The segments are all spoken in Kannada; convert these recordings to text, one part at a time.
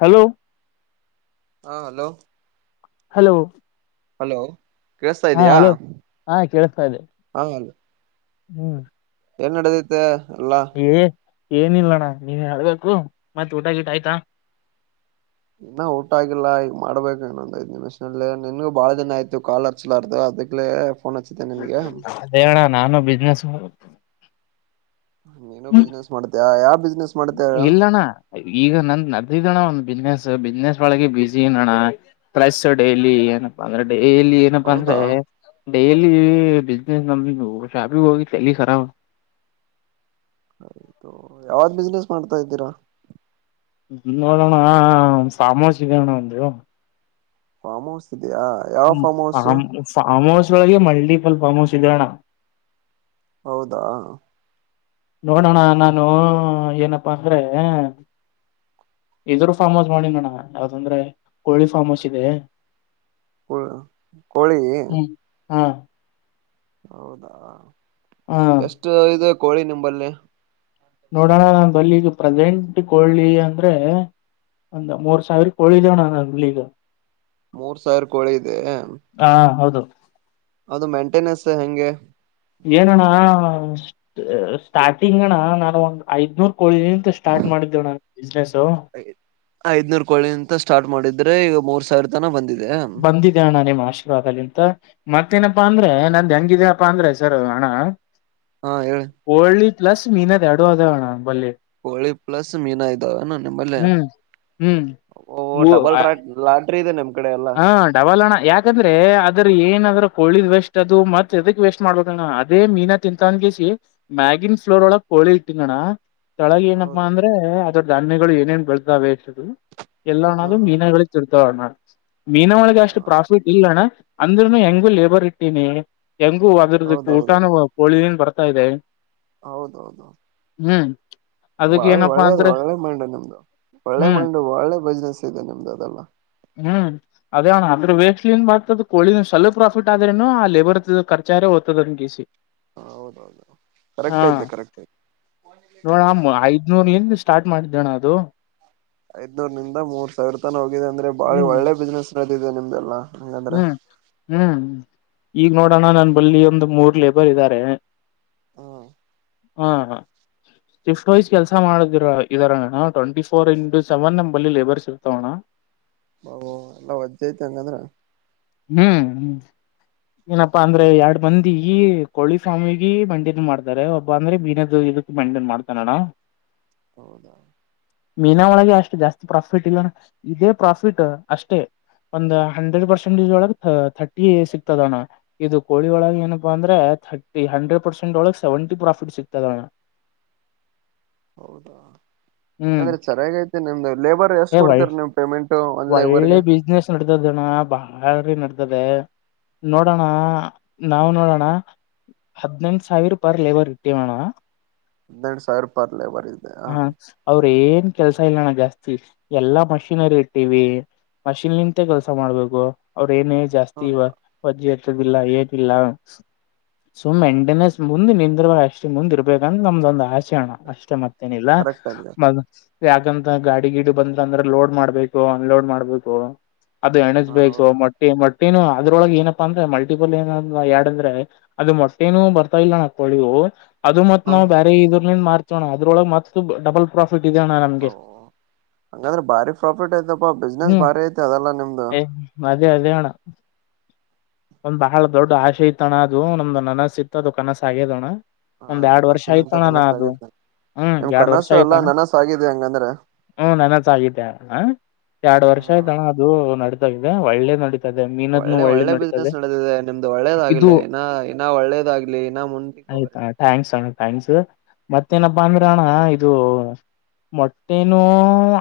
ಹಲೋ ಹಾ ಹಲೋ ಹಲೋ ಹಲೋ ಕೇಳ್ಸ್ತಾ ಹಾ ಇದಿಯಾ ಹಲೋ ಹಾ ಕೇಳಿಸ್ತಾ ಇದೆ ಹಾ ಹ್ಮ್ ಏನ್ ನಡದೈತೆ ಎಲ್ಲಾ ಏ ಏನಿಲ್ಲಣ್ಣ ನೀನ್ ಹೇಳ್ಬೇಕು ಮತ್ತ್ ಊಟಗಿಟ ಆಯ್ತಾ ಇನ್ನ ಊಟ ಆಗಿಲ್ಲ ಈಗ ಮಾಡ್ಬೇಕು ಇನ್ನೊಂದ್ ಐದು ನಿಮಿಷ್ಲ್ಲೇ ನಿನ್ಗು ಬಾಳ ದಿನ ಆಯ್ತು ಕಾಲ್ ಹಚ್ಚಲಾರ್ದೆ [inaudible] ಅದೇಣ್ಣ ನಾನು ಬಿಸ್ನೆಸ್ ನೀನು ಬಿಸ್ನೆಸ್ ಮಾಡ್ತಯ ಯಾವ ಬಿಸ್ನೆಸ್ ಮಾಡ್ತಯ ಇಲ್ಲಣ ಈಗ ನಂದು ನಡೆದಿದ್ದಣ ಒಂದ ಬಿಸ್ನೆಸ್ ಬಿಸ್ನೆಸ್ ಒಳಗೆ ಬಿಸಿ ಅಣ್ಣ [inaudible] ಡೈಲಿ ಏನಪ್ಪ ಅಂದ್ರೆ ಇಲ್ಲಿ ಏನಪ್ಪಾ ಅಂದ್ರೆ ಹೌದಾ ಡೈಲಿ ಬಿಸ್ನೆಸ್ ನಮ್ದ ಶಾಪಿಗೆ ಹೋಗಿತ್ತು ಎಲ್ಲಿ ಸರ ಯಾವ್ದು ಬಿಸ್ನೆಸ್ ಮಾಡ್ತಾ ಇದ್ದೀರಾ ನೋಡೋಣ ಸಾಮಾಜಗಣ ಒಂದು ಫಾರ್ಮ ಹೌಸ್ ಇದೆಯಾ ಯಾವ ಹ್ಮ farm house farm farm house ಒಳಗೆ ಮಲ್ಟಿಪಲ್ ಫಾರ್ಮ್ ಹೌಸ್ ಇದಣ್ಣ ಹೌದಾ ನೋಡೋಣ ನಾನು ಏನಪ್ಪಾ ಅಂದ್ರೆ ಇದರು ಫಾರ್ಮಸ್ ಮಾಡಿಣ್ಣ ಯಾವ್ದಂದ್ರೆ ಕೋಳಿ ಫಾರ್ಮ್ಸ್ ಇದೆ. ಹ ಕೋಳಿ. ಹು ಹೌದಾ ಹಾ ಎಷ್ಟು ಇದು ಕೋಳಿ ನಿಂಬಲ್ಲಿ ನೋಡೋಣ [inaudible] ಈಗ ಪ್ರಸೆಂಟ್ ಕೊಳಿ ಅಂದ್ರೆ ಅಂದ ಮೂರ್ ಸಾವಿರ ಕೊಳಿ ಇದೆ ಅಣ್ಣ ಅಲಿಗ ಮೂರ್ ಸಾವಿರ ಕೋಳಿ ಇದೆಯೆ ಹಾ ಹೌದು ಅದು ಮೇಂಟೆನೆನ್ಸ್ ಹೆಂಗೆ ಏನಣ್ಣ ಸ್ಟಾರ್ಟಿಂಗ್ ಅಣ್ಣ ನಾನು ಒಂದ್ ಐದನೂರ್ ನಿಂತ ಸ್ಟಾರ್ಟ್ ಮಾಡಿದ್ದಿವ ಅಣ್ಣ ಬಿಸ್ನೆಸು ್ರೆ ಈಗ ಮೂರ್ ಸಾವಿರ ತನ ಬಂದಿದೆ. ಬಂದಿದೆ ಅಣ್ಣ ನಿಮ್ಮ ಆಶೀರ್ವಾದಲಿಂತ. ಮತ್ತೇನಪ್ಪಾ ಅಂದ್ರೆ ನಂದು ಹೆಂಗಿದೀನಪ್ಪಾ ಅಂದ್ರೆ ಸರ್ ಹಣ. ಹಾ ಹೇಳ. ಪ್ಲಸ್ ಮೀನ್ದೆ ಎರಡು ಅದೋಣ ಬಲ್ಲಿ. ಕೋಳಿ ಪ್ಲಸ್ ಮೀನಾ ಇದ್ದಾವೆನ. ನಿ ಬ ಹ್ಮ್ ಹ್ಮ್ ಬಲ್ ಟ್ರಕ್ ಲ. ಹಾ ಡಬಲ್ಣ ಯಾಕಂದ್ರೆ ಅದ್ರ ಏನಾದ್ರು. ಕೋಿದ್ ವೇಸ್ಟ್ ಅದು ಮತ್ತತ್ ಅದಕ್ ವೇಸ್ಟ್ ಮಾಡ್ಬಣ್ಣ ಅದೇ ಮೀನ ತಿಂತ ಅನ್ಗಿಸಿ ಮ್ಯಾಗಿನ್ ಫ್ಲೋರ್ ಒಳ. ಕೋಳಿ ಇಟ್ಟಂಗಣ್ಣ ತೊಳಗ ಏನಪ್ಪಾ ಹೌದು ಅಂದ್ರೆ ಅದ್ರಧಾನ್ಯಗಳು ಏನೇನ್ ಬೆಳ್ತಾವೆ. ಎಲ್ಲ ಹ ಅಣೂ ಹ ಮೀನಾಗಳಿಗೆ ತಿರ್ತಾವಣ ಮೀನ ಒಳಗೆ ಅಷ್ಟು ಪ್ರಾಫಿಟ್ ಇಲ್ಲಣ್ಣ. ಅಂದ್ರನು ಹೆಂಗು ಲೇಬರ್ ಇಟ್ಟೀಿನಿ ಹೆಂಗು ಅದ್ರದಕ್ಕೆ ಹೌದೌದು ಊಟಾನ ಪೋಳ. ಬರ್ತಾ ಇದೆ. ಹೌದೌದು ಹ್ಮ್. ಅದಕ್ ಬಾಳ ಏನಪ್ಪಾ ಒಳ್ಳೇದು ಅಂದ್ರೆ ಒಳ್ಳೇ ಮಾಡಂಡೆ ನಿಮ್ದು. ಒಳ್ಳೆ ಹ್ಮ್ ಮಂಡು ಒಳ್ಳೆ ಬಿಸ್ನೆಸ್ ಇದೆ ನಿಮ್ದು ಅದೆಲ್ಲ. ಹ್ಮ್ ಅದೇ ಅವಣ ಅದ್ರ ವೇಸ್ಟ್ ಏನ್ ಬತದ ಕೋ ಸ್ವಲಪ ಪ್ರಾಫಿಟ್ ಆದ್ರೇನು ಆ ಲೇಬರ್ ಖರ್ಚಾರ ಓದ್ತ. ಗ ಸಿ. ಹೌದೌದು ಹಾ ಕರೆಕ್ಟ್ ಐತೆ ಕರೆಕ್ಟ್ ಐತೆ ನೋಡಮ್ಮ ಐದ್ನೂರು ಎನ್ಷ್ಟ. ಸ್ಟಾರ್ಟ್ ಮಾಡಿದ್ದೇಣ ಅದು. ಐದ್ನೂರ್ ನಿಂದ ಮೂರ್ ಸಾವಿರ ತನ ಹೋಗಿದೆ ಅಂದ್ರೆ ಬಾಿ ಒಳ್ಳೆ ಬಿಸ್ನೆಸ್ ನ ಇದೆ ನಿಮ್ದಲ್ಲಾ ಹ್ಮ್ ಹ್ಮ್ ಹ್ಮ್ ಈಗ್ ನೋಡೋಣ ನನ್ ಬಳ್ಳಿ ಒಂದು್ ಮೂರ್ ಲೇಬರ್ ಇದ್ದಾರೆ. ಹಾ ಹ್ಮ ಹಾ. ಸ್ಫ್ಟ್ ವ್ಸ್ ಕೆಲಸ ಮಾಡದಿರ ಇದಾರಣ ಟ್ವೆಂಟಿ ಫೋರ್ ಇಂಟು ಸೆವೆನ್ ನಲ್ಲಿ ಲೇಬರ್ಸ್ ಇರ್ತಾವಣ್ಣ ಹ ಎಲ್ಲ ವಜ್ಜ್ ಯ್ತಿ ಹಂಗಂದ್ರ. ಹ್ಮ್ ಹ್ಮ್. ಏನಪ್ಪಾ ಅಂದ್ರೆ ಎರಡ್ ಮಂದಿ ಕೋಳಿ ಸ್ವಾಮಿಗ ಮಂಡಿಿನ ಮಾಡ್ತಾರೆ ಒಬ್ಬ ಅಂದ್ರೆ ಬೀನದ. ಇದಕ್ಕೆ ಮೆಂಟನ್ ಮಾಡ್ತಾನಡ. ಹೌದಾ. ಮೀನ ಒಳಗೆ ಅಷ್ಟು ಜಾಸ್ತಿ ಪ್ರಾಫಿಟ್ ಇಲ್ಲ ಇದೇ ಪ್ರಾಫಿಟ್ ಅಷ್ಟೇ ಒಂದು ಹಂಡ್ರೆಡ್ ಪರ್ಸೆಂಟ್. ಒ ತರ್ಟಿ ಸಿತದಣ್ಣ ಇದು ಕೋಳಿ ಒಳಗೆ ಏನಪ್ಪಾ ಅಂದ್ರೆ ತರ್ಿ ಹಂಡ್ರೆಡ್ ಪರ್ಸೆಂಟ್. ಳಗೆ ಸೆವೆಂಟಿ ಪ್ರಾಫಿಟ್ ಸಿಗ್ತದೆಣ. [unintelligible] ಹೌದಾ ಹ್ಮ್ ಹಾಗಾದ್ರೆ ಚಣ ಯಾಗಐತೆ ನಿಮ್ದು ಲೇಬರ್ ಎಷ್ಟ ಏ ಒಳ್ಳ ಕೊಡ್ತರ ನೀಮ್ ಪೇಮೆಂಟ್. ಒಂದ್ ಒಳ್ಳೆ ಲೇಬರ್ಗೆ ಬಿಸ್ನೆಸ್ ನಡತದಣ್ಣ ಬಾ. ಆಿ ನಡ್ತದೆ ನೋಡೋಣ ನಾವು ನೋಡೋಣ. ಹದಿನೈಂದುು ಸಾವಿರ ಪರ್ ಲೇಬರ್ ಇಟ್ಟೇವೇಣ. ಎಂದೆಡು ಸಾವಿೂಪ ಅರಲ್ಲ ಬರದೆ ಹ ಅವ್ರ ಏನ್ ಕೆಲ್ಸ ಇಲ್ಲಣ ಜಾಸ್ತಿ ಎಲ್ಲಾ ಮಷೀನರಿ ಇ ಟಿವಿ ಮಷಿನ್ ನಿಂತ ಕೆಲ್ಸ ಮಾಡ್ಬೇಕು ಅವ್ರ ಏನೇ ಹೌದಾ ಜಾಸ್ತಿಜ ಇಿಲ್ಲ ಟಿಲ್ಲ. ಸುಮ್ಮ್ ಎಣಂಡನೇ ಮುಂದೆ ನಿಂದ್ರಾಗ ಅಷ್ಟೇ ಮುಂದ್ ಇರ್ಬೇಕಂದ್ರ ನಮ್ದೊಂದ ಆಸೆ. ಣ ಅಷ್ಟೇ ಮತ್ತೇನಿಲ್ಲ ಕರೆಕ್ಟ್ ಅದ ಮ ಯಾಕಂತ ಗಾಡಿ ಗಿಡಿ ಬಂದ್ರ ಅಂದ್ರೆ ಲೋಡ್ ಮಾಡ್ಬೇಕ. ಅನ್ಲೋಡ್ ಮಾಡ್ಬೇಕು ಅದು ಹ ಎಣಸ್ಬೇಕು ಹೌದು ಮೊಟ್ಟಿ ಮಟ್ಟ. ಮತ್ತೇನು ಅದ್ರೊಳಗೆ ಏನಪ್ಪಾ ಅಂದ್ರೆ ಮಲ್ಟಿಪಲ್ ಏನ ಯರಡ ಅಂದ್ರ ಅದು ಮೊಟ್ಟೇನು ಬರ್ತಾ ಇಲ್ಲ ನಾಕ್ಕಳಿವು. ಅದು ಮತ್ ಹ ನಾವು ಬೇರೆ ಇದ್ರಿಂದ ಮಾರ್ತೋಣ ಅದ್ರೊಳ ಮತ್ತ ಡಬಲ್ ಪ್ರಫ.. ಹಂಗಂದ್ರೆ ಭಾರಿ ಪ್ರಾಫಿಟ್ ಐತಪ್ಪಾ ಬಿಸ್ನೆಸ್ ಹ್ಮ್ ಭಾರಿ ಐತೆ ಅದಲ್ಲಾ ನಿಮ್ದು. ಏ ಅದೇ ಅದೇಣ. ಒಂದ್ ಬಹಳ ದೊಡ್ಡ ಆಶೆ ಇತ್ತಣ್ಣ ಅದು ನಮ್ದು ನನಸ ಇತ್ತು ಅದು ಕನಸ ಆಗ್ಯದಣ್ಣ. ಹ ಒಂದ್ ಎರಡ್ ವರ್ಷ ನನಸಿನಿಂದ ಆಯ್ತಣ ನಾ ಅದು ಕನಸಾಗೈತೆ ಹ್ಮ್ ನಿಮ್ ಎರಡ್ ವರ್ಷ ಕನಸು ಎಲ್ಲಾ ಆಯ್ತಣ್ಣ ನನಸ ಆಗಿದೆ ಹಂಗಂದ್ರೆ ಹ್ಮ ನೆನಸ ಆಗಿದ್ದ ಹ ಎರಡ್ ಹ ವರ್ಷ ಆಯ್ತಣ ಅದು ನಡ ದೆ ಒಳ್ಳೆ ನಡತಾದೆ ಮೀನದ್ನ್ನು ಒಳ್ಳೆ ನಡತ ್ ನಡೆದಿದೆ ನಿಮ್ದು ಒಳ್ಳೇದಾಗ್ಲಿ ಇನ್ನ ಇನ್ನ ಒಳ್ಳೇದಾಗ್ಲಿ ಇನ್ನ ಮುಂದಿಕ್ಕೆ ಹೋಗರ್ಲಿ ೈಂಸ್ ಮತ್ತೇನಪ್ಪಾ ಅಂದ್ರೆ ಅಣ್ಣ ಇದು ಮೊಟ್ಟೆನು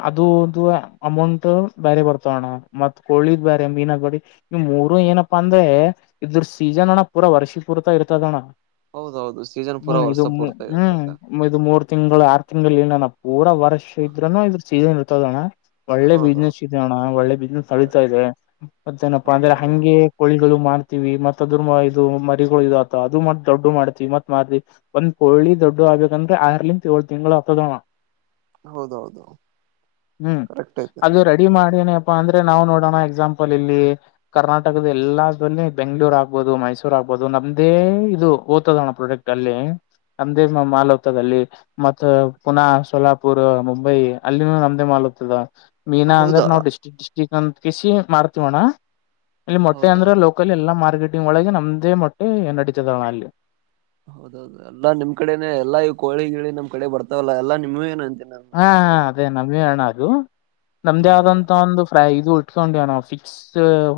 ಅದುದು ಅಮೌಂಟ್ ಬೇರೆ ಬರ್ತಾವ ಅಣ್ಣ ಮತ್ತ್ ಕೋಳಿದ್ ಬ ಮೀನಗೋಡಿ ಮೂರು ಏನಪ್ಪ ಪ್ಪ ಅಂದ್ರೆ ಇದ್ರ ಸೀಸನ್ ಅಣ್ಣ ಪೂರಾ ವರ್ಷಿ ಪೂರ್ತ ಇರ್ತದಣ್ಣ ಹೌದೌದು ಸೀಸನ್ ಪೂರಾ ಹ್ಮ್ ಇದು ವರ್ಷ ಪೂರ್ತಿ ಇರ್ತೈತೆ ಹ್ಮ್ ಇದು ಮೂರು ತಿಂಗಳು ಆರ್ ತಿಂಗಳನ ನ ಪೂರ ವರ್ಷ ಇದ್ೂನು ಇದ್ರ ಸೀಸನ್ ಇರ್ತದಣ್ಣ ಒಳ್ಳೆ ಬಿಸ್ನೆಸ್ ಹೌದೌದು ಇದೆ ಅಣ್ಣ ಒಳ್ಳೆ ಬಿಸ್ನೆಸ್ ನಳೀತಾ ಇದೆ ಮತ್ತೇನಪ್ಪಾ ಅಂದ್ರೆ ಹೌದೌದು ಹಂಗೆ ಮಾಡ್ತವಿ ಮತ್ ಅದ್ರ ಇದು ಮರಿಗಳು ಇ ಅದು ಮ ದೊಡ್ ಮಾಡ್ತವಿ ಮತ್ವಿಂದ ಹಳ್ಳಿ ದೊಡ್ಗ್ಬೇಕಂದ್ರೆ ಆರ್ಲಿಂತ ಏಳಳ್ ತಿಂಗಳು ಹತ್ತತದೋಣ ಹೌದೌದು ಹ್ಮ್ ಕರೆಕ್ಟ್ ಐತೆ ಅದು ರೆಡಿ ಮಾಡನೇ ಅಂದ್ರೆ ನಾವು ನೋಡೋಣ ಎಕ್ಸಾಂಪಲ್ ಇಲ್ಲಿ ಕರ್ನಾಟಕ ಎಲ್ಲ ಬೆಂಗ್ಗಳೂರ್ ಆಗ್ಬೋದು ಮೈಸೂರ್ ಆಗ್ಬೋದು ನಮ್ದೇ ಇದು ಓದ್ತದೋಣ್ಣ ಪ್ರಾಡಕ್ಟ್ ಅಲ್ಲಿ ನಮ್ದೇ ಮಾಲ್ ಹೋಗ್ತದ ಅಲ್ಲಿ ಮತ್ತ ಪುನ ಸೋಲಾಪುರ್ ಮುಂಬೈ ಅಲ್ಲಿನ ನಮ್ದೇ ಮಾಲ್ ಮೀನಾ ಅಂದ್ರೆ ಹೌದಾ ನಾವು ಡಿಸ್ಟಿಕ್ ಡಿಸ್ಟಿಕ್ ಅಂತ ಕಿಸಿ ಮಾಡ್ತವಣ ಇಲ್ಲಿ ಮೊಟ್ಟೆ ಹೌದಾ ಅಂದ್ರೆ ಲೋಕಲ್ ಎಲ್ಲಾ ಮಾರ್ಕೆಟಿಂಗ್ ಒಳಗೆ ನಮ್ದೇ ಮೊಟ್ಟೆ ನಡೀತದಣ ಅಲ್ಲಿ ಹೌದೌದು ಎಲ್ಲಾ ನಿಮ್ ಕಡೆನೆ ಎಲ್ಲಾ ಈ ಕೋಳಿ ಗೀಳಿಮ್ ಕಡೆ ಬರ್ತಾವಲ್ಲ ಎಲ್ಲಾ ನಿಮೇ ಅಂತ ಹಾ ಹಾ ಅದೇ ನಮ ಅಣ ಅದು ನಮ್ದೇ ಹೌದಾ ಆದಂತ ಒಂದು ಫ್ರೈ ಇದು ಉಟ ಕೊಂಡ ನಾವು ಫಿಕ್ಸ್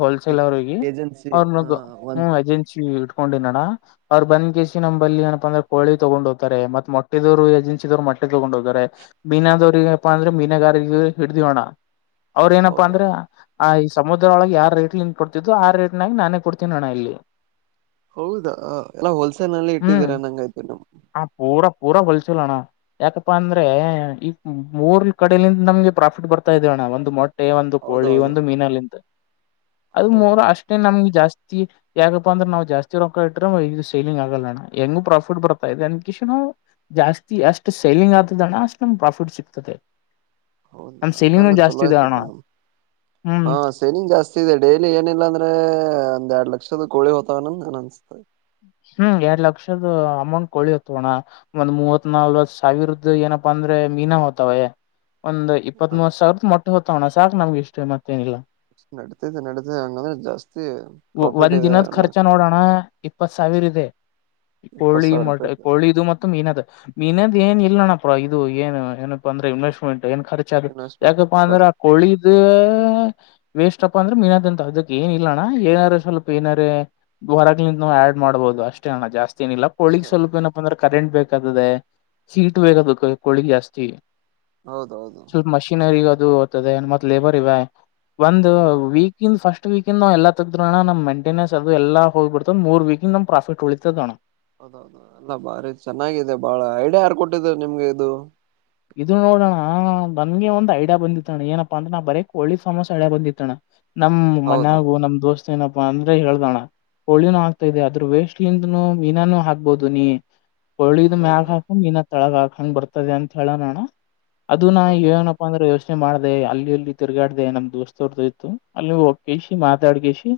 ಹೋಲ್ಸೇಲ್ ಅವ್ರರಿಗೆ ಏಜೆನ್ಸಿ ಅವ್ರ ಹ ಹ್ಮ ಒಂತ ಏಜೆನ್ಸಿ ಕೊಂಡಿನೋಣ ಅವ್ರು ಬಂದ್ ಕಸಿ ನಂಬಲ್ಲಿ ಏನಪ್ಪ ಅಂದ್ರ ಕಳಿ ತಗೊಂಡ ಹೋಗತ ಮೊಟ್ಟಿದವರು ಏಜೆನ್ಸಿದವ್ ಮಟ್ಟ ಮೊಂಡು ಹೋಗ್ತಾರೆ ಮೀನಾದವ್ರ ಏನಪ್ಪಾ ಅಂದ್ರೆ ಮೀನಗಾರಗ ಹಿಡ್ದೋಣ್ಣ ಅವ್ರ ಏನಪ್ಪಾ ಹೌದಾ ಅಂದ್ರ ಆ ಈ ಸಮುದ್ರ ಒಳಗೆ ಯಾವ ರೇಟ್ ನಿಿಂದ ಕೊಡ್ತಿದ್ದು ಆ ರೇಟ್ನಾಗ ನಾನೇ ಕೊಡ್ತೀನಿ ಅೋಣ ಇಲ್ಲಿ ಹೌದಾ ಎಲ್ಲಾ ಹೋಲ್ಸೇಲ್ ನಲ್ಲಿ ಹ್ಮ್ ಇಟ್ಟಿದೀರ ನಂಗಯ್ತು ನಿಮ ಆ ಪೂರಾ ಪೂರಾ ಹೊಲ್ಸಲೋಣ ಯಾಕಪ್ಪಾ ಅಂದ್ರೆ ಈ ಮೂರ್ ಕಡಲಿಿಂದ ನಮ್ಗೆ ಪ್ರಾಫಿಟ್ ಬರ್ತಾ ಇದೆ ಅಣ್ಣ ಒಂದು ಮೊ ಬಟ್ಟೆ ಒಂದು ಕೋಳಿ ಹೌದೌದು ಒಂದು ಮೀನಲ್ಲಿಂತ ಅದು ಹೌದು ಮೂರು ಅಷ್ಟೇ ನಮ್ಗೆ ಜಾಸ್ತಿ ಯಾಕಪ್ಪ ಅಂದ್ರೆ ನಾ್ ಜಾಸ್ತಿ ರೊಕ್ಕ ಇಟ್ಟ್ರೆ ಇದು ಸೇಲಿಂಗ್ ಆಗಲ್ಲಣ ಹೆಂಗು ಪ್ರಾಫಿಟ್ ಬರ್ತಾ ಇದೆ ಅಂದಕಿಸು ನಾವು ಜಾಸ್ತಿ ಅಷ್ಟು ಸೇಲಿಂಗ್ ಆದತದಣ ಅಷ್ಟ ನಮ ಪ್ರಾಫಿಟ್ ಸಿಗ್ತದೆ ಹೌದಾ ನಮ್ ಸೇಲಿಂಗ್ನು ಅದೆಲ್ಲ ಚೊಲೋ ಜಾಸ್ತಿ ಇದೆ ಅಣ್ಣ ಆಯ್ತಪ್ಪ ನ್ ಹ್ಮ್ ಹಾ ಸನಿಂಗ್ ಜಾಸ್ತಿ ಇದೆ ಡೈಲಿ ಏನಿಲ್ಲ ಅಂದ್ರೆ ಒಂದ್ ಎರಡು ಲಕ್ಷದ ಗೋಳ ಹೊತ ಆನಂದ ಆನಂದ ಹ್ಮ್ ಎರಡ್ ಲಕ್ಷದ ಅಮೌಂಟ್ ಕೊಳಿಯತ್ೋಣ ಒಂದ್ ಮೂವತ್ ನಲ್ವತ್ ಸಾವಿರದ ಏನಪ್ಪ ಅಂದ ಅಂದ್ರೆ ಮೀನ ಹೋ್ತವೇ ಒಂದ್ ಇಪ್ಪತ್ ಮೂವರ್ ಸಾವಿರದ ಮೊಟ್ಟೆ ಹೋ್ತವಣ ಸಾಕ ನಮ್ ಇಷ್ಟೇ ಮತ್ತ ೇನಿಲ್ಲ ನಡತತೆ ನಡತ ಹಂಗಂದ್ರೆ ಜಾಸ್ತಿ ಪ್ರಾಫಿಟ್ ಒಂದ್ ಇದೆ ದಿನದ ಎಲ್ಲ ಖರ್ಚ ನೋಡೋಣ ಇಪ್ಪತ್ ಸಾವಿರ ಇದೆ ಇಪ್ಪತ್ ಕೋಳಿ ಸಾವಿರ ಮೊ ರೂಪಾಯಿ ಕೋಳಿ ಇದು ಮತ್ತು ಮೀನದು ಮೀನ ಇ ಏ ಇಲ್ಲಣಪ್ಪ ಇದು ಏನು ಏನಪ್ಪ ಅಂದ್ರೆ ಇನ್ವೆಸ್ಟ್ಮೆಂಟ್ ಏನ್ ಖರ್ಚ ಅ ಇನ್ವೆಸ್ಟ್ಮೆಂಟ್ ಯಾಕಪ್ಪಾ ಅಂದ್ರ ಖರ್ಚು ಕೊಳಿದ ವೇಸ್ಟ್ ಅಪ್ಪ ಅಂದ್ರೆ ಮೀನಾದ ಅಂತ ಅದಕ್ ಏನ ಇಿಲ್ಲಣ್ಣ ಏನಾದಾರ ಸ್ವಲ್ಪ ಏನಾರ ದ್ವರಿಂದ ಆಡ್ ಮಾಡ್ಬಹುದು ಅಷ್ಟೇ ಅಣ ಜಾಸ್ತಿ ಏನಿಲ್ಲ ಕೋಳಿಗ್ ಅಷ್ಟೇ ಸ್ವಲ್ಪ ಏನಪ್ಪ ಅಂದ್ರೆ ಕರೆಂಟ್ ಬೇಕಾದದೆ ಹೀಟ್ ಬೇಗ ಕೋಳಿಗ್ ಜಾಸ್ತಿ ಹೌದೌದು ಸ್ವಲ್ಪ ಮಷೀನರಿ ್ತದೆ ಮ ಲೇಬರ್ ಇದೆ ಒಂದು ಹಾ ವೀಕ ಇ ಫಸ್ಟ್ ಎ ವೀಕ ನಾವ ಎಲ್ಲ ತಗ್ರೋಣ ನ ಮಂೆನೆನ್ಸ್ ಅದು ಎಲ್ಲ ಹೋಗ್ಬಡ್ತದ್ ಮೂರ್ ವೀಕಂದ ನಮ ಪ್ರಫಟ್ ಉಳಿತದ ಅಣ್ಣ ಹೌದೌದ ಅಲ್ಲ ಭಾರಿ ಚೆನ್ನಾಗಿದೆ ಬಾಳ ಐಡಿಯ ಯಾರು ಕೊಟ್ಟಿದರು ನಿಮ್ಗೆ ಇದು ಇದು ನೋಡೋಣ ನನ್ಗೆ ಒಂದು ಐಡಿಯಾ ಬಂದಿತ್ತಣ್ಣ ಏನಪ್ಪಾ ಅಂದ್ರ ನಾ ಬರಕ್ ಒಳ್ಳಿ್ ಸಮಸ್ಯ ಐಡ್ಯಾಾ ಬಂದಿತ್ತಣ್ಣ ನಮ ಹೌದಾ ಮನ್ಯಾಗು ನಮ್ ದೋಸ್ತ್ ಏನಪ್ಪಾ ಅಂದ್ರೆ ಹೇಳ್ದೋಣ ಹಳ್ಳಿನ ಹಾಕ್ತಾ ಇದೆ ಆದ್ರೂ ವೇಸ್ಟ್ಲಿಂದನು ಮೀನಾನು ಹಾಕ್ಬೋದು ನೀ ಒಳ್ಳಿದ್ ಮ್ಯಾಗ ಹೌದು ಹಾಕಂಗ ಮೀ ತೊಳಗ ಹಾಕಂಗ ಬರ್ತದೆ ಅಂತ ಹೇಳಣಣ್ಣ ಅದು ನ ಹೌದು ಏನಪ್ಪಾ ಅಂದ್ರೆ ಯೋಚನೆ ಮಾಡಿದೆ ಅಲ್ಲಿ ಅಲ್ಲಿ ತಿರುಗಾಡ್ದ ನಮ್ ದೋಸ್ತವ್ರ್ದು ಇ್ತತ್ತು ಅಲ್ಲಿ ಹೋಗ್ ಕಸಿ ಮಾತಾಡ್ ಕಸಿ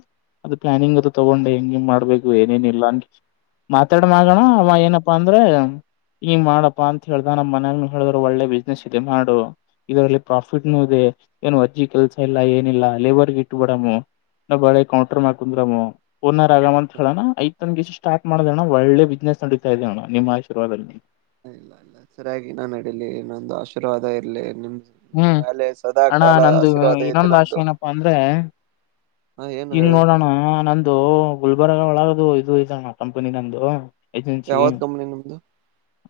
ಅದು ಪ್ಲಾನಿಂಗ್ ಅದು ತೊಗೊಂಡೆ ಹೆಂಗಗೆ ಮಾಡ್ಬೇಕು ಏನೇನ ಇಿಲ್ಲ ಅನ್ ಮಾತಾಡ ಮಗೋಣ ಅವ ಏನಪ್ಪಾ ಅಂದ್ರ ಹಂಗ ಮಾಡಪ್ಪಾ ಅಂತ ಹೇಳ್ದ ನಮ ಮನ್ಯಾಗ ಹೇಳ್ರರು ಒಳ್ಳೆ ಬಿಸ್ನೆಸ್ ಇದೆ ಮಾಡು ಇದರಲ್ಲಿ ಪ್ರಾಫಿಟ್ನು ಇದೆ ಏನು ಅಜ್ಜಿ ಕೆಲಸ ಇಲ್ಲ ಏನಿಲ್ಲ ಅಲೆವರ್ಗ ಇಟ್ಬೇಡಮ್ಮ ನ ಬಳೆ ಕೌಂಟರ್ ಮಾಡಕಂದ್ರಮ್ಮ ಓನರ್ ಆಗ ಅಂತ ಹೇಳೋಣ ಐ್ದ ಗಸ ಸ್ಟ್ ಮಾಡ್ದೋಣ್ಣ ಒಳ್ಳೆ ಬಿಸ್ನೆಸ್ ನಡತಾ ಇದದೆ ಅಣ್ಣ ನಿಮ್ಮ ಆಶೀರ್ವಾದದಲ್ಲಿ ಇಲ್ಲ ಇಲ್ಲ ಸರಿಯಾಗಿ ನಾನ್ ನಡೀಲಿ ಇನ್ನೊಂದು ಆಶೀರ್ವಾದ ಇರ್ಲಿ ನಿಮ್ದ ಹ್ಮ್ ಅಣ್ಣ ನಂದು ಐತೆ ಇನ್ನೊಂದ ಆಶೆ ನಮ್ದು ಏನಪ್ಪಾ ಅಂದ್ರೆ ಹ ಏನು ಹಂಗ ಹೇಳಿ ನೋಡೋಣ್ಣ ನಂದು ಗುಲ್ಬರ್ಗಾ ಒಳಗದು ಇದು ಇದಣ್ಣ ಕಂಪನಿ ನಂದು ಏಜೆನ್ಸಿ ಯಾವತ್ತು ಕಂಪ್ನಿ ನಿಮ್ದು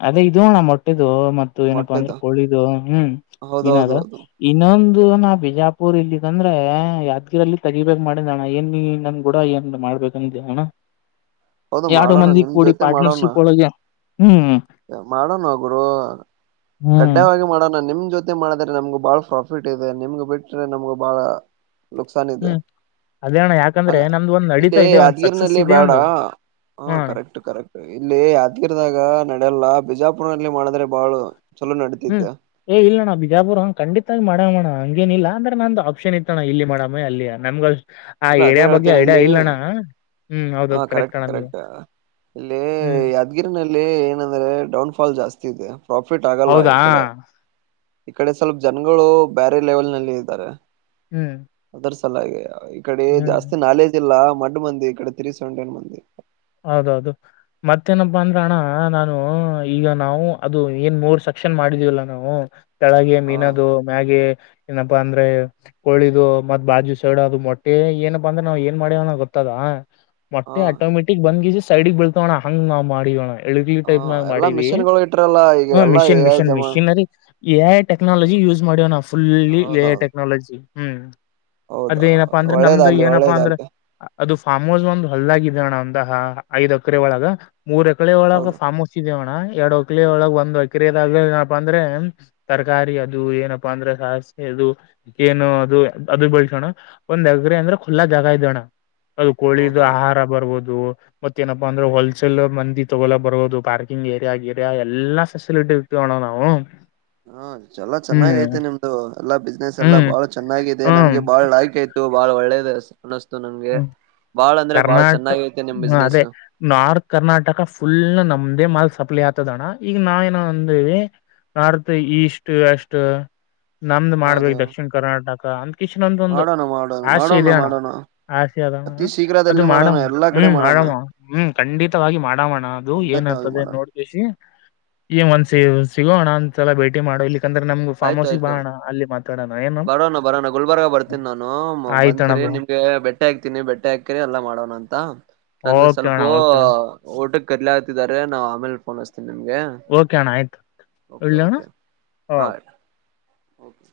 ಅದೇ ಇದುಣ ಮೊಟ್ಟ ಮ ಏನಪ್ಪಾ ಮೊಟ್ಟೆದ ಅಂದ್ರೆ ಕಳಿದು ಹ್ಮ್ ಹೌದೌದು ವಿನದ ಹೌದು ಇನ್ನೊಂದು ಇದು ನಾ ಬಿಜಾಪುರ್ ಇಲ್ಲ ಇದಂದ್ರೆ ಯಾದ್ಗಿರ ಅಲ್ಲಿ ತೆಗಿಬೇಕೇ ಮಾಡ ಣ ಏನ್ ನನ್ ಕೂಡ ಏನ್ ಮಾಡ್ಬೇಕಂದ ಅಣ್ಣ ಹೌದು ಆರಡುು ಮಂದಿ ಕೂಡಿ ಪಾರ್ನರ್ಶಿಪ್ ಹಳ ಮಾಡೋಣಗುರು ಹ್ಮ್ ಕಡ್ಡಾಯವಾಗಿ ಮಾಡೋಣ ನಿಮ್ ಜೊತೆ ಮಾಡಿದ್ರೆ ನಮ್ಗ ಬಹಳ ಪ್ರಾಫಿಟ್ ಇದೆ ನಿಮ್ಗ ಬಿಟ್ರೆ ನಮ್ಗೂ ಬಹಳ ನುಕ್ಸಾನ್ ಇದೆ ಹ್ಮ್ ಅದೇ ಅಣ್ಣ ಯಾಕಂದ್ರೆ ನಮ್ದು ಒಂದ್ ಇಲ್ಲಿ ನಡೀತಾ ಇದೆ ಒಂದ್ ಸಕ್ಸಸ್ ಯಾದ್ಗೀರಿನಲ್ಲಿ ಇದೆ ಬೇಡ ಒಂದು ಹಾ ಹ್ಮ ಅಣ್ಣ ಕರೆಕ್ಟ್ ಕರೆಕ್ಟ್ ಇಲ್ಲಿ ಹದ್ಗಿರ್ದಾಗ ನಡೆಯಲ್ಲ ಬಿಜಾಪುರಲ್ಲಿ ಮಾಡಿದ್ರೆ ಬಹಳ ಹ್ಮ್ ಏ ಇಲ್ಲಣ್ಣ ಬಿಜಾಪುರ ಖಂಡಿತಾಗಿ ಮಾಡ್ಯವಣ್ಣ ಹಂಗೇನಿಲ್ಲ ಅಂದ್ರೆ ನಂದುಆಪ್ಷನ್ ಇತ್ತನ ಇಲ್ಲಿ ಮಾಡಮಮ್ಮೆ ಅಲ್ಲಿ ನಮಗಷ್ಟ ಆ ಇಲ್ಲ ಏರಿಯಾ ಬಗ್ಗೆ ಐಡಿಯಾ ಇಲ್ಲಣ್ಣ ಹ್ಮ್ ಹಾ ಹೌದೌದು ಕರೆಕ್ಟ್ ಅಣ್ಣ ನೀವು ಕರೆಕ್ಟ್ ಇಲ್ಲಿ ಹ್ಮ್ ಯಾದ್ಗಿರಿನಲ್ಲಿ ಏನಂದ್ರೆ ಡೌನ್ ಫಾಲ್ ಜಾಸ್ತಿ ದೆ ಪ್ರಾಫಿಟ್ ಆಗಲ್ಲ ಈ ಹೌದಾ ಕಡೆ ಈ ಕಡೆ ಸ್ವಲ್ಪ ಜನಗಳು ಬೇರೆ ಲೆವೆಲ್ ನಲ್ಲಿ ಇದ್ದಾರೆ ಹ್ಮ್ ಚಲ ಈಕಡೆ ಹ್ಮ್ ಜಾಸ್ತಿ ನಾಲೆಜ್ ಇಲ್ಲ ಮಡ್ ಮಂದಿ ಇ ಕಡೆ ತ್ರೀ ಸೆವೆಂಟಿನ್ ಮಂದಿ ಹೌದೌದು ಮತ್ತೇನಪ್ಪಾ ಅಂದ್ರ ಅಣ್ಣ ನಾನು ಈಗ ನಾವು ಅದು ಏನ್ ಮೂರ್ ಸ ಕ್ಷನ್ ಮಾಡಿದೀವಲ್ಲ ನಾವು ತಳಗೆ ಹ ಮೀನದು ಮ್ಯಾಗೆ ಪ್ಪ ಅಂದ್ರೆ ಕೋಳಿದು ಮತ್ ಬಾಜು ಸೈಡ್ ಅದು ಮೊಟ್ಟೆ ಏನಪ್ಪಾ ಅಂದ್ರೆ ನಾವ್ ಏನ್ ಮಾಡಿವನ ಗೊತ್ತದಾ ಹ ಮೋಟೆಆಟೋಮೆಟಿಕ್ ಬಂದ್ ಗೀಜ ಸೈಡಗ್ ಬೀಳ್ತಾವಣ್ಣ ಹಂಗ್ ನಾವ್ ಮಾಡವೋಣ ಎಳಗ್ಲಿ ಹ ಟೈಪ್ನಾಗ ಎಲ್ಲಾ ಮಾಡೀವಿ ಮಿಷಿನ್ಗಳು ಇಟ್ರಲ್ಲ ಈಗ ಹ್ಮ ಎಲ್ಲಾ ಎ ಮಿಷಿನ್ ಐ ಮಿಷಿನ್ ಜಮಾ ಮಿಷೀನ್ರಿ ಏ ಟೆಕ್ನಾಲಜಿ ಯೂಸ್ ಮಾಡ್ಯವ ನಾವವು ಫುಲ್ಲಿ ಹೌದೌದು ಟೆಕ್ನಾಲಜಿ ಹ್ಮ್ ಹೌದಾ ಅದೇಏನಪ್ಪಾ ಅಂದ್ರೆ ಒಳ್ಳೇದ ನಮ್ದು ಅಲ್ಲಿ ಏನಪ್ಪಾ ಒಳ್ಳೇದ ಅಂದ್ರ ಅಲ್ಲಿ ಅದು ಫಾರ್ಮ್ ಹೌಸ್ ಒಂದು ಹಳ್ಳಾಗಿದ್ದ ಅಣ್ಣ ಒಂದ ಐದ್ ಅಕರೆ ಒಳಗ ಮೂರ್ ಎಕಡೆ ಒಳ ಹೌದು ಫ್ಮ್ ಹೌಸ್ ಇದೇವಣ್ಣ ಎರಡು ಹೊಕಲಿ ಒಳಗೆ ಒಂದ್ ಹೊಕ್ರದಾಗ ಏನಪ್ಪಾ ಅಂದ್ರೆ ತರಕಾರಿ ಅದು ಏನಪ್ಪಾ ಅಂದ್ರೆ ಸ ದು ಏನು ಅದು ಅದು ಬೆಳ್ಸೋಣ ಒಂದ್ ಎಗ್ರ ಅಂದ್ರೆ ಖುಲ್ಲಾ ಜಾಗ ಇದೋಣ್ಣ ಅದು ಕೋಳಿದು ಹೌದೌದು ಆಹಾರ ಬರ್ಬಹದು ಮತ್ತೇನಪ್ಪಾ ಅಂದ್ರೆ ಹೋಲ್ಸೇಲ್ ಮಂದಿ ತಗೋ ಬರಹದು ಪಾರ್ಕಿಂಗ್ ಏಯಾ ಆಗರಿಯಾ ಎಲ್ಲಾ ಫೆಸಿಲಿಟಿ ಟ್ಟ ಹೋ ನಾವು ಹಾ ಚಲ ಚೆನ್ನಾಗೈತೆ ಹ್ಮ್ ನಿಮ್ದು ಎಲ್ಲಾ ಬಿಸ್ನೆಸ್ ಎಲ್ಲಾ ಹ್ಮ್ ಬಾಳ ಚನ್ನಾಗಿದೆ ನನ್ಗೆ ಬಾಳ್ ಲಯ್ಕ್ ಆಯ್ತು ಭಾಳ ಒಳ್ಳೇದ ಅನಸ್ತು ನಂಗೆ ಕರ್ನಾಟ್ ಹ ಅದೇ ನಾರ್ತ್ ಕರ್ನಾಟಕ ಫುಲ್ ನಮ್ದೇ ಮಾಲ್ಸ ಸಪ್ಲಿ ಆತದಣ್ಣ ಈಗ ನಾವೇಏನೋ ಅಂದೇವಿ ನಾರ್ತ್ ಈಸ್ಟ್ ವೆಸ್ಟ್ ನಮ್ದ್ ಹೌದು ಮಾಡ್ಬೇಕಕ್ ದಕ್ಷಿಣ ಕರ್ನಾಟಕ ಅಂತಕಿಚ್ ನ್ದ ಮಾಡೋಣ ಮಾಡೋಣ ಒಂದುಆಸೆ ಮಾಡೋಣ ಇದ್ಯಣ್ಣ ಮಾಡೋಣ ಅತಿ ಅದು ಶೀಘ್ರದಲ್ಲಿ ಮಾಡ ಮಾಡೋಣ ಎಲ್ಲಾ ಕಡೆ ಹ್ಮ್ ಮಾಡೋಣ ಮಾಡಮ್ಮ ಹ್ಮ್ ಖಂಡಿತವಾಗಿ ಮಾಡಣ ಅದು ಏನ ಖಂಡಿತವಾಗಿ ಮಾಡೋಣ ನೋಡ್ ಬ ಈ ಒಂದಸ ಸಿಗೋ ನಾಂದ್ಸಲ ಭೇಟಿ ಮಾಡೋ ಇ ಯಾಕಂದ್ರೆ ನಮು ಫಾರ್ಮಸಿ ಆಯ್ತಾಯ್ತು ಬಾಣ ಅಲ್ಲಿ ಮಾತಾಡೋಣ ಏನ ಬರೋಣ ಬರೋಣ ಗುಲ್ಬರ್ಗ ಬರ್ತೀನಿ ನಾನು ಆಯ್ತಣ ಬಂದ್ಕರಿ ನಿಮ್ಗೆ ಬೆಟ್ಟೆ ಹಾಕ್ತೀನಿ ಬೆಟ್ಟೆ ಹಾಕ್ಕನ ಎಲ್ಲ ಮಾಡೋಣ ಅಂತ ನನ್ಗೆ ಓಕೆ ಸ್ವಲ್ಪ ಅಣ್ಣ ಓಕೆ ಅಣ್ಣ ಊಟ ಕರ್ಲೆ ಆತಿದಿದ್ದಾರೆ ನಾವ್ ಆಮೇಲೆ ಫೋನ್ತ ಓಕೆ ಅಣ್ಣ ಆಯ್ತು ಇಳ್ಳ ಅಣ್ಣ ಆಾಯು ಓಕೆ